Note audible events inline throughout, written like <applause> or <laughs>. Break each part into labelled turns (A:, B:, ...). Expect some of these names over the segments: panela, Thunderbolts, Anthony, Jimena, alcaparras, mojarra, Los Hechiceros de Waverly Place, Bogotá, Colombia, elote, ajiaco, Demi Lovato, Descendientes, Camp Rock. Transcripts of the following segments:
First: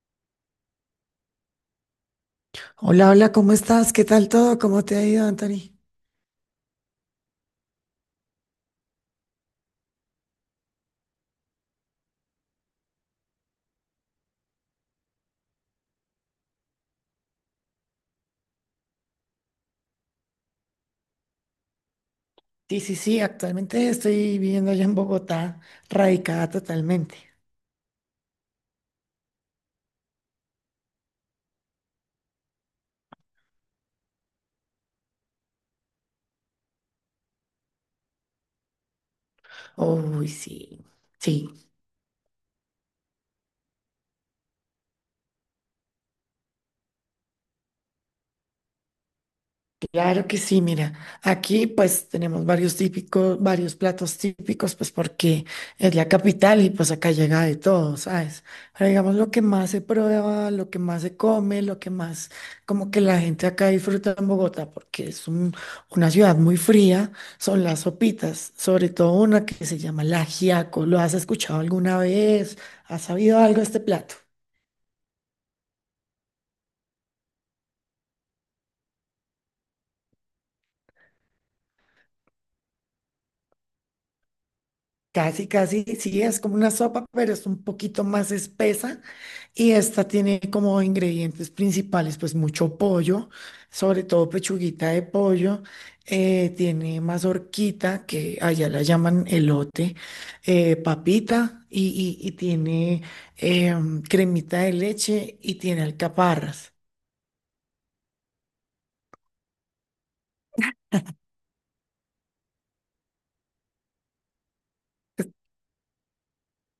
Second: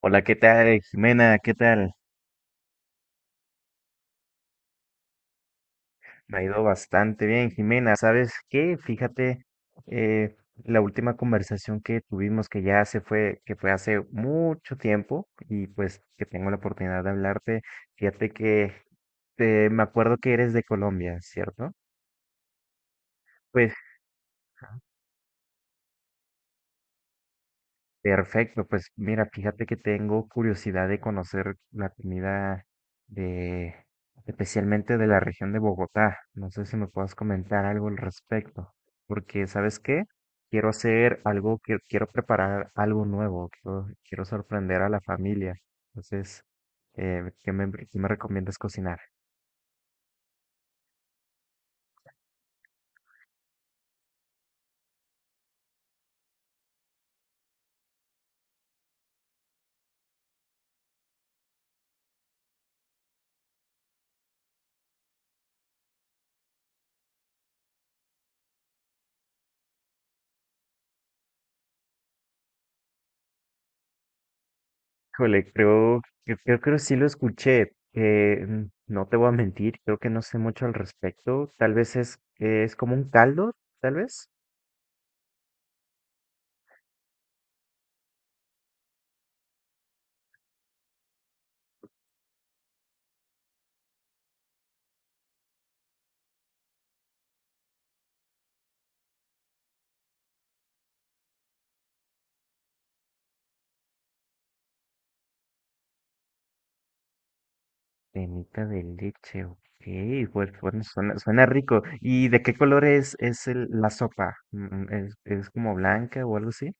A: Hola, ¿qué tal, Jimena? ¿Qué tal?
B: Hola, hola, ¿cómo estás? ¿Qué tal todo? ¿Cómo te ha ido, Anthony?
A: Me ha ido bastante bien, Jimena. ¿Sabes qué? Fíjate, eh, la última conversación que tuvimos, que ya se fue, que fue hace mucho tiempo, y pues que tengo la oportunidad de hablarte, fíjate que me acuerdo que eres de Colombia, ¿cierto?
B: Sí, sí, sí,
A: Pues
B: actualmente estoy viviendo allá en Bogotá, radicada totalmente.
A: perfecto, pues mira, fíjate que tengo curiosidad de conocer la comida de, especialmente de la región de Bogotá. No sé si me puedas comentar algo al respecto, porque ¿sabes qué?
B: Uy, sí,
A: Quiero hacer
B: sí.
A: algo, que quiero preparar algo nuevo, quiero sorprender a la familia. Entonces, ¿qué me recomiendas cocinar?
B: Claro que sí, mira, aquí pues tenemos varios platos típicos, pues porque es la capital y pues acá llega de todo, ¿sabes? Pero digamos lo que más se prueba, lo que más se come, lo que más como que la gente acá disfruta en Bogotá, porque es una ciudad muy fría, son las sopitas, sobre todo una que se llama el ajiaco. ¿Lo has escuchado alguna vez? ¿Has sabido algo de este plato?
A: Híjole, creo que sí lo escuché. No te voy a mentir, creo que no sé mucho al respecto. Tal vez es como un caldo, tal vez.
B: Casi, casi, sí, es como una sopa, pero es un poquito más espesa. Y esta tiene como ingredientes principales, pues mucho pollo, sobre todo pechuguita de pollo, tiene mazorquita, que allá la llaman elote, papita y tiene cremita de leche y tiene alcaparras.
A: Cremita de leche, ok. Pues bueno, suena rico. ¿Y de qué color es la sopa? Mm, mm, es como blanca o algo así?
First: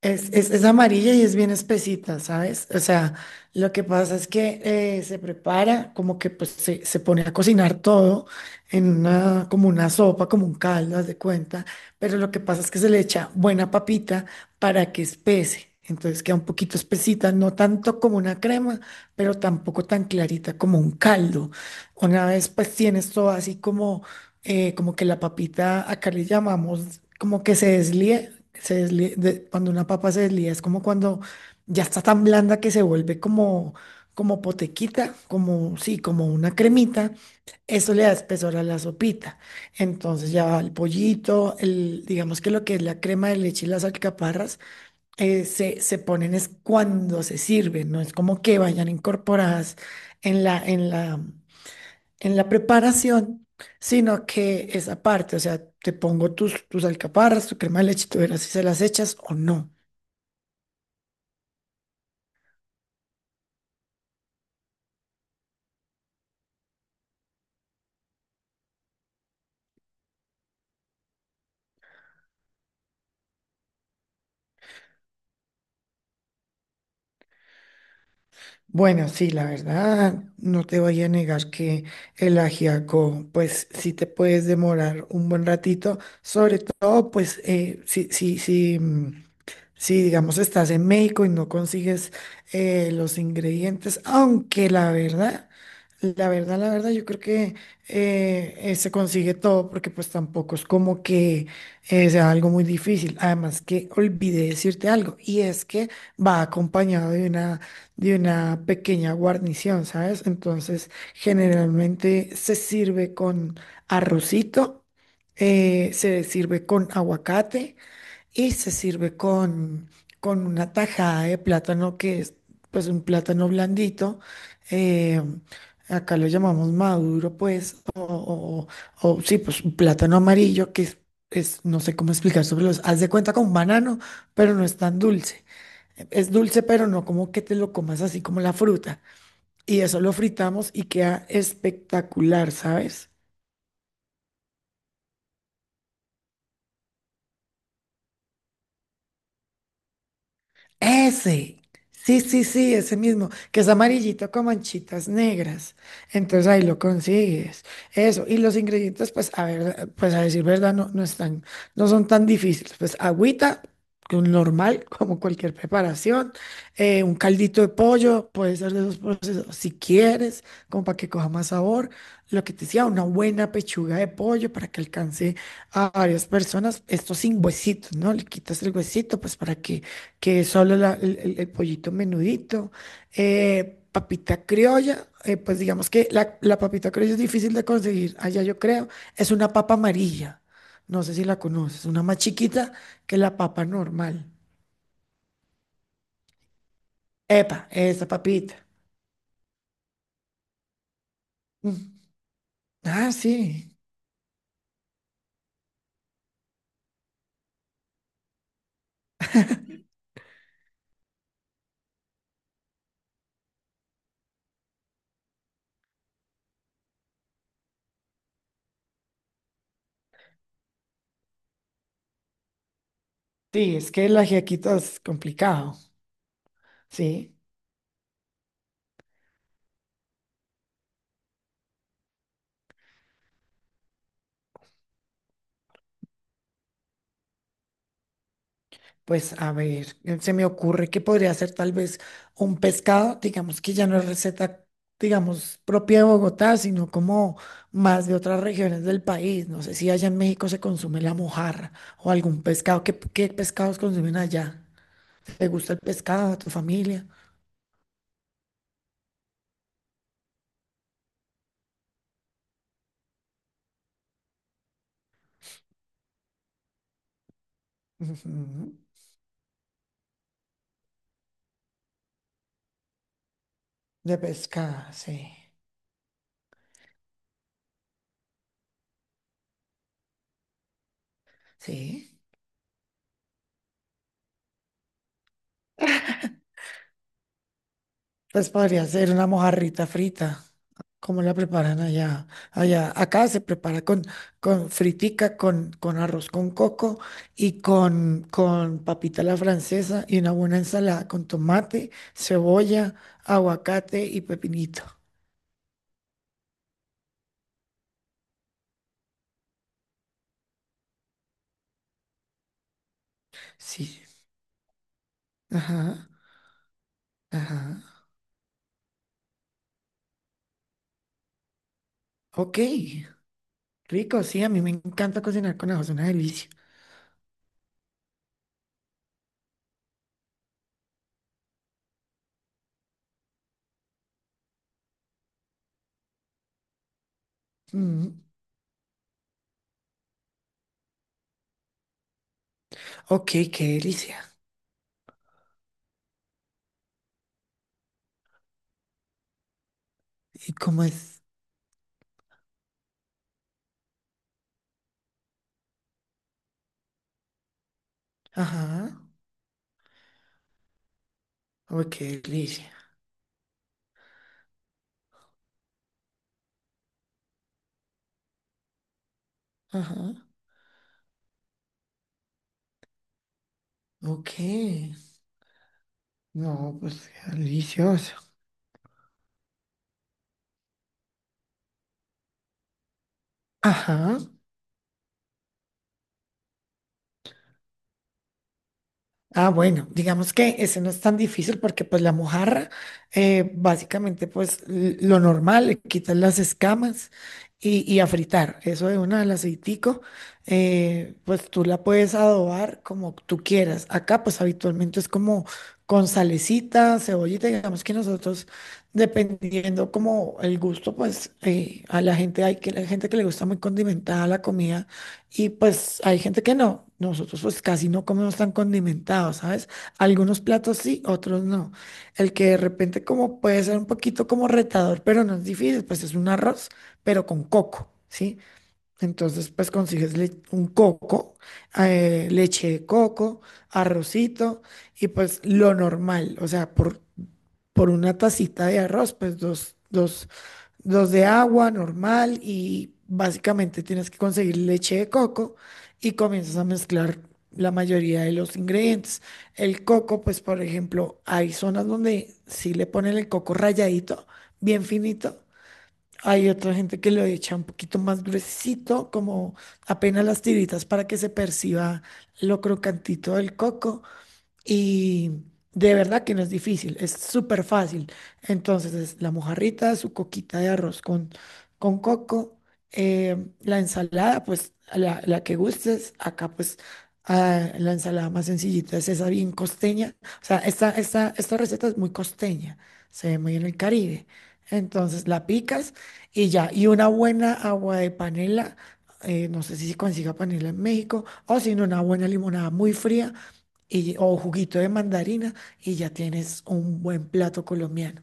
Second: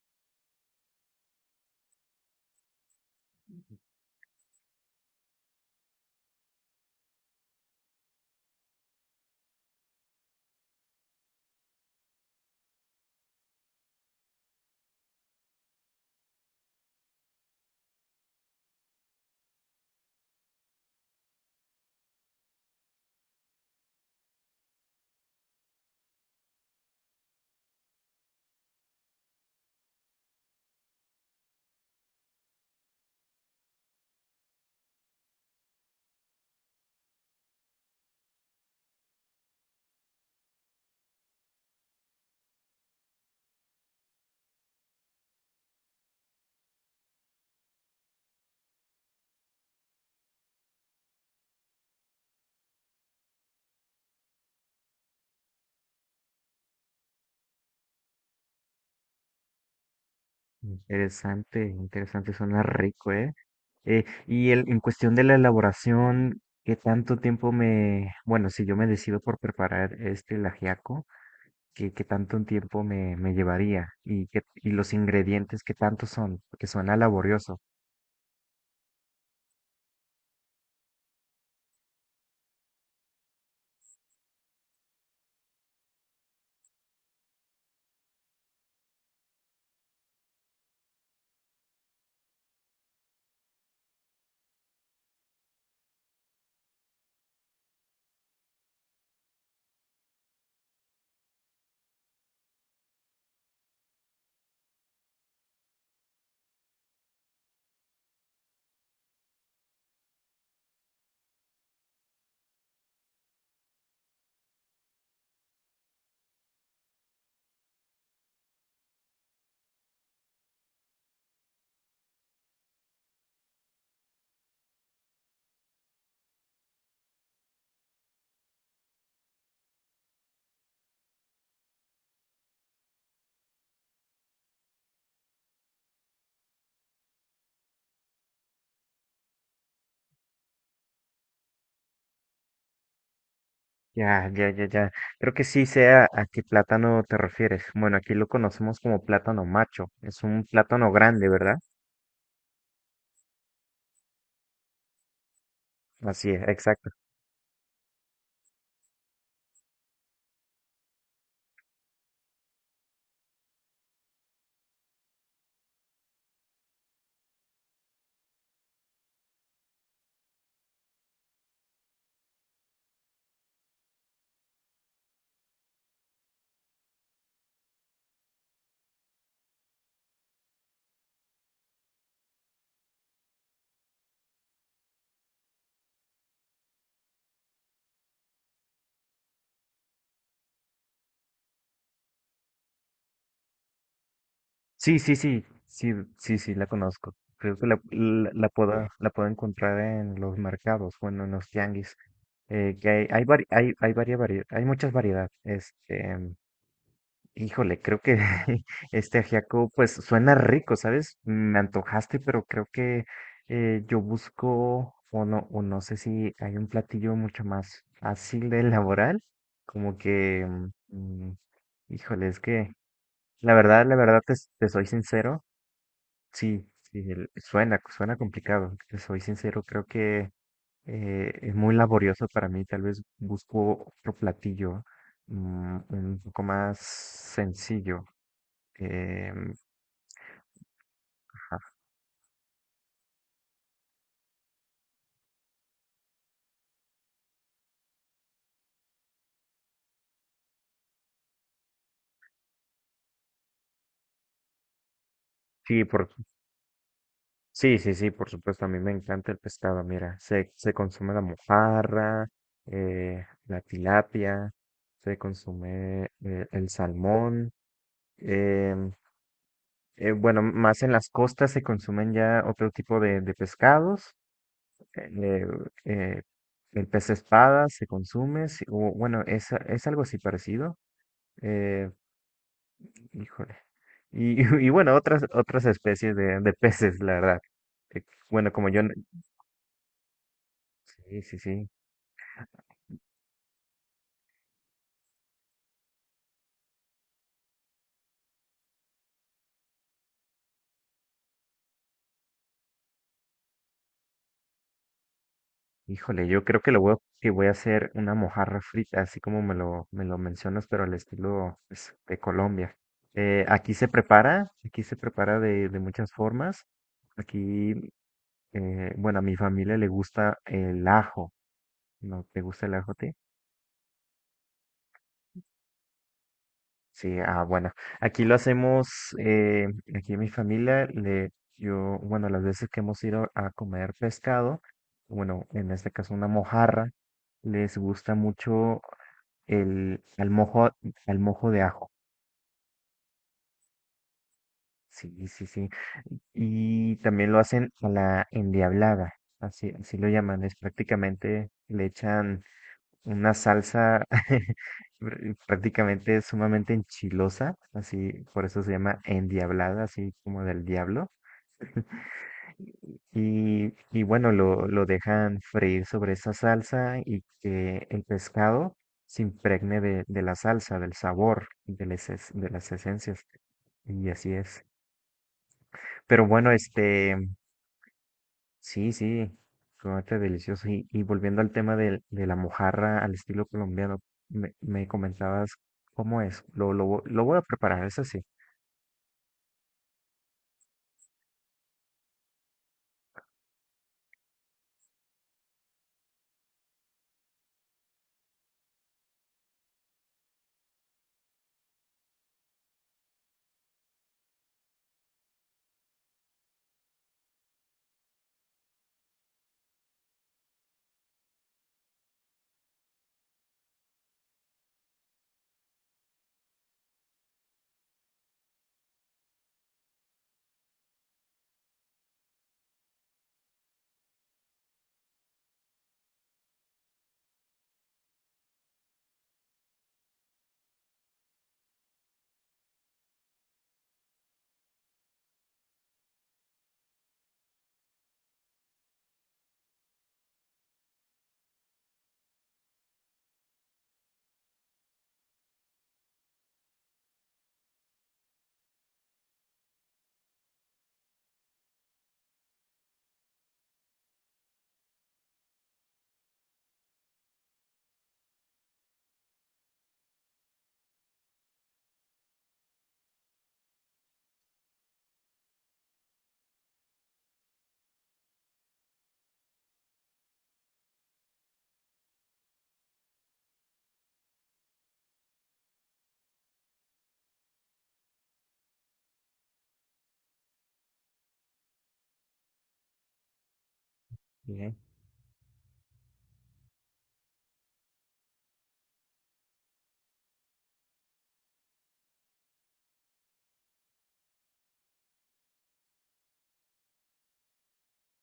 B: Es amarilla y es bien espesita, ¿sabes? O sea, lo que pasa es que se prepara, como que pues se pone a cocinar todo en una, como una sopa, como un caldo, haz de cuenta, pero lo que pasa es que se le echa buena papita para que espese, entonces queda un poquito espesita, no tanto como una crema, pero tampoco tan clarita como un caldo. Una vez pues tienes todo así como como que la papita, acá le llamamos como que se deslíe, cuando una papa se deslía es como cuando ya está tan blanda que se vuelve como, como potequita, como, sí, como una cremita, eso le da espesor a la sopita. Entonces ya va el pollito, digamos que lo que es la crema de leche y las alcaparras, se ponen es cuando se sirven, no es como que vayan incorporadas en la, en la en la preparación, sino que esa parte, o sea, te pongo tus alcaparras, tu crema de leche, tú verás si se las echas o no.
A: Interesante, suena rico, ¿eh? ¿Y el, en cuestión de la elaboración, qué tanto tiempo me... Bueno, si yo me decido por preparar este el ajiaco, qué tanto un tiempo me llevaría y, qué, y los ingredientes qué tanto son, porque suena laborioso.
B: Bueno, sí, la verdad, no te voy a negar que el ajiaco, pues sí te puedes demorar un buen ratito, sobre todo, pues si, digamos, estás en México y no consigues los ingredientes, aunque la verdad, yo creo que se consigue todo porque pues tampoco es como que sea algo muy difícil. Además que olvidé decirte algo y es que va acompañado de una pequeña guarnición, ¿sabes? Entonces, generalmente se sirve con arrocito, se sirve con aguacate y se sirve con una tajada de plátano que es pues un plátano blandito. eh, Acá lo llamamos maduro, pues, o, sí, pues un plátano amarillo que es, no sé cómo explicar sobre los, haz de cuenta con un banano, pero no es tan dulce. Es dulce, pero no como que te lo comas así como la fruta. Y eso lo fritamos y queda espectacular, ¿sabes?
A: Ya, ya, ya, ya. Creo que sí sé a qué plátano te refieres. Bueno, aquí lo conocemos como plátano macho. Es un plátano grande, ¿verdad?
B: Ese. Sí, sí, sí, ese mismo, que es amarillito con manchitas negras.
A: Así
B: Entonces
A: es,
B: ahí lo
A: exacto.
B: consigues. Eso. Y los ingredientes, pues, a ver, pues a decir verdad, no, no están, no son tan difíciles. Pues agüita, que un normal, <laughs> como cualquier preparación. Un caldito de pollo, puede ser de esos procesos, si quieres, como para que coja más sabor. Lo que te decía, una buena pechuga de pollo para que alcance a varias personas. Esto sin huesitos, ¿no? Le quitas el huesito, pues para que es solo el pollito menudito, papita criolla, pues digamos que la papita criolla es difícil de conseguir allá yo creo, es una papa amarilla, no sé si la conoces, una más chiquita que la papa normal.
A: Sí, sí, sí, sí, sí, sí, la conozco. Creo que
B: Epa, esa papita.
A: la puedo encontrar en los mercados, bueno, en los tianguis.
B: Mm.
A: Que hay,
B: Ah,
A: hay, vari- hay,
B: sí,
A: hay, varia- varie- hay muchas variedades. Este, híjole, creo que <laughs> este ajiaco pues suena rico, ¿sabes? Me antojaste, pero creo que yo busco o no sé si hay un platillo mucho más fácil de elaborar, como que, mm, mm, híjole, es que
B: sí, es
A: la
B: que el
A: verdad te, te
B: ajiaquito
A: soy
B: es
A: sincero,
B: complicado,
A: sí, sí,
B: sí.
A: suena, suena complicado, te soy sincero, creo que es muy laborioso para mí, tal vez busco otro platillo mm, un poco más sencillo.
B: Pues
A: Em,
B: a ver, se me ocurre que podría ser
A: ajá.
B: tal vez un pescado, digamos que ya no es receta, digamos, propia de Bogotá, sino como más de otras regiones del país. No sé si allá en México se consume la mojarra o algún pescado. ¿Qué pescados consumen allá? ¿Te gusta el
A: Sí, por,
B: pescado a tu familia?
A: sí, sí, sí, por supuesto, a mí me encanta el pescado, mira, se consume la mojarra, la tilapia, se consume el salmón,
B: Ujú.
A: em, bueno, más en las costas se consumen ya otro tipo de pescados,
B: De pescado, sí.
A: eh, eh, el pez espada se consume, sí, o, bueno, es algo así parecido, eh,
B: Sí.
A: híjole. Y <laughs> y bueno, otras especies de peces, la verdad. Eh,
B: Pues
A: Bueno, como yo...
B: podría ser una mojarrita frita. ¿Cómo
A: Sí,
B: la
A: sí, sí.
B: preparan allá? Allá, acá se prepara con fritica, con arroz con coco y con papita a la francesa y una buena ensalada con tomate, cebolla, aguacate y pepinito.
A: Híjole, yo creo que lo voy a, que voy a hacer una mojarra frita, así como me lo mencionas, pero al estilo pues, de Colombia.
B: Sí.
A: Aquí se prepara de
B: Ajá,
A: muchas formas. Aquí,
B: ajá.
A: bueno, a mi familia le gusta el ajo. ¿No te
B: Ok,
A: gusta el ajo a ti?
B: rico, sí, a mí me encanta cocinar con ajo, es una delicia.
A: Sí, ah, bueno, aquí lo hacemos, eh, aquí en mi familia, le, yo, bueno, las veces que hemos ido a comer pescado, bueno, en este caso una mojarra, les gusta
B: Mm.
A: mucho el, al mojo de ajo,
B: Ok, qué delicia.
A: sí, sí, sí, y también lo hacen a la endiablada, así lo llaman,
B: ¿Y
A: es
B: cómo es?
A: prácticamente, le echan una salsa <laughs> prácticamente sumamente enchilosa, así, por eso se
B: Ajá,
A: llama endiablada, así como del diablo.
B: ok, qué delicia.
A: Y bueno, lo dejan freír sobre esa salsa y que el pescado se impregne
B: Ajá,
A: de la salsa, del sabor, de las, de las esencias. Y así es.
B: ok.
A: Pero bueno,
B: No, pues
A: este,
B: qué delicioso.
A: sí, sí, chocolate delicioso. Y volviendo al tema de la mojarra al estilo colombiano,
B: Ajá.
A: me comentabas cómo es. Lo voy a preparar, eso sí.
B: Ah, bueno, digamos que ese no es tan difícil porque pues la mojarra, básicamente pues lo normal, le quitas las escamas y a fritar. Eso de una al aceitico, pues tú la puedes adobar como tú quieras. Acá pues habitualmente es como con salecita, cebollita, digamos que nosotros dependiendo como el gusto pues a la gente, hay que la gente que le gusta muy condimentada la comida. Y pues hay gente que no. Nosotros pues casi no comemos tan condimentado, ¿sabes? Algunos platos sí, otros no. El que de repente como puede ser un poquito como retador, pero no es difícil, pues es un arroz, pero con coco, ¿sí? Entonces pues consigues un coco, leche de coco, arrocito y pues lo normal, o sea, por, una tacita de arroz, pues dos de agua normal y básicamente tienes que conseguir leche de coco y comienzas a mezclar la mayoría de los ingredientes. El coco, pues por ejemplo, hay zonas donde sí le ponen el coco ralladito, bien finito. Hay otra gente que lo echa un poquito más gruesito, como apenas las tiritas para que se perciba lo crocantito del coco. Y de verdad que no es difícil, es súper fácil. Entonces, es la mojarrita, su coquita de arroz con coco, la ensalada, pues a la que gustes. Acá, pues la ensalada más sencillita es esa bien costeña. O sea, esta receta es muy costeña, se ve muy en el Caribe.
A: Bien.
B: Entonces, la picas y ya. Y una buena agua de panela. No sé si se consiga panela en México o si no, una buena limonada muy fría y, o juguito de mandarina y ya tienes un buen plato colombiano.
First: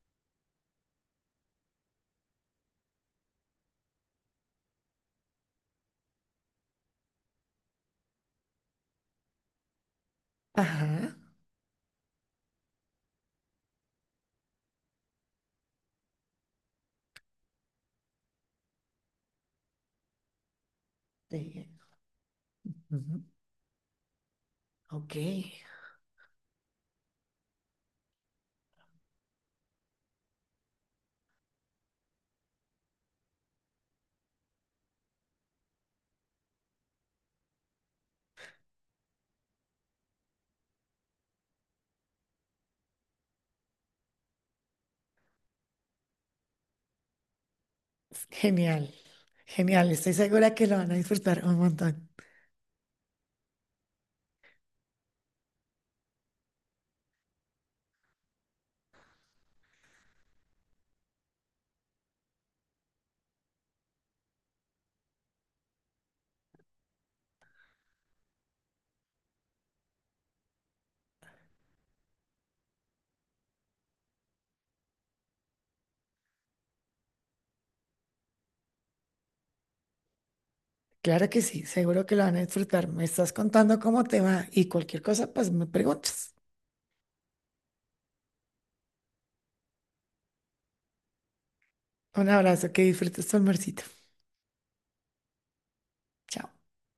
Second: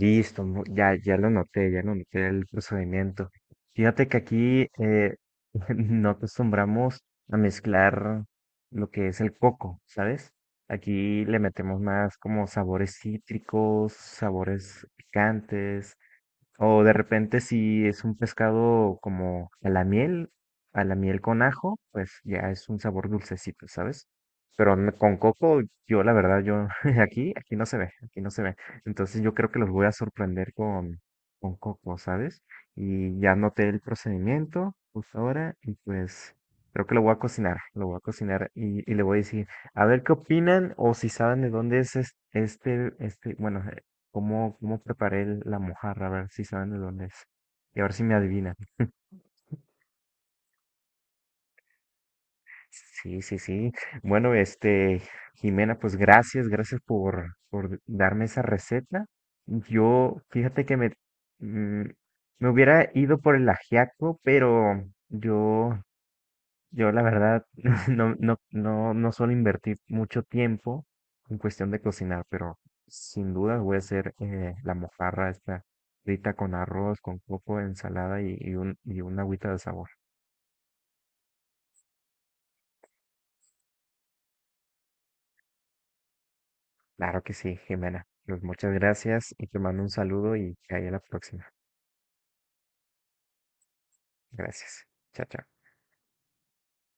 A: Listo, ya, ya lo noté el procedimiento. Fíjate que aquí <laughs> no acostumbramos a mezclar lo que es el coco, ¿sabes?
B: Ajá.
A: Aquí le metemos más como sabores cítricos, sabores picantes, o de repente si es un pescado como a la miel con
B: Sí.
A: ajo, pues ya es un sabor
B: Ujú.
A: dulcecito, ¿sabes? Pero con
B: Ok.
A: coco, yo la verdad, yo <laughs> aquí, aquí no se ve, aquí no se ve. Entonces yo creo que los voy a sorprender con coco, ¿sabes? Y ya noté el procedimiento justo ahora y pues creo que lo voy a cocinar, lo voy a cocinar y le voy a decir, a ver qué opinan o si saben de dónde este, bueno, cómo preparé la mojarra, a ver si saben de dónde es. Y a ver si me adivinan.
B: Genial. Genial. Estoy segura que lo van a disfrutar un montón.
A: Sí, sí, sí. Bueno, este, Jimena, pues gracias, gracias por darme esa receta. Yo, fíjate que me, mm, me hubiera ido por el ajiaco, pero yo yo la verdad <laughs> no, no, no, no suelo invertir mucho tiempo en cuestión de cocinar, pero sin duda voy a hacer la mojarra esta frita con arroz, con coco, ensalada y, y una agüita de sabor.
B: Claro que sí, seguro que lo van a disfrutar. Me estás contando cómo te va y cualquier cosa, pues me preguntas.
A: Claro que sí, Jimena. Pues muchas gracias y te mando un saludo y que haya la próxima.
B: Un abrazo, que disfrutes tu almuercito.
A: Gracias. Chao, chao.
B: Chao.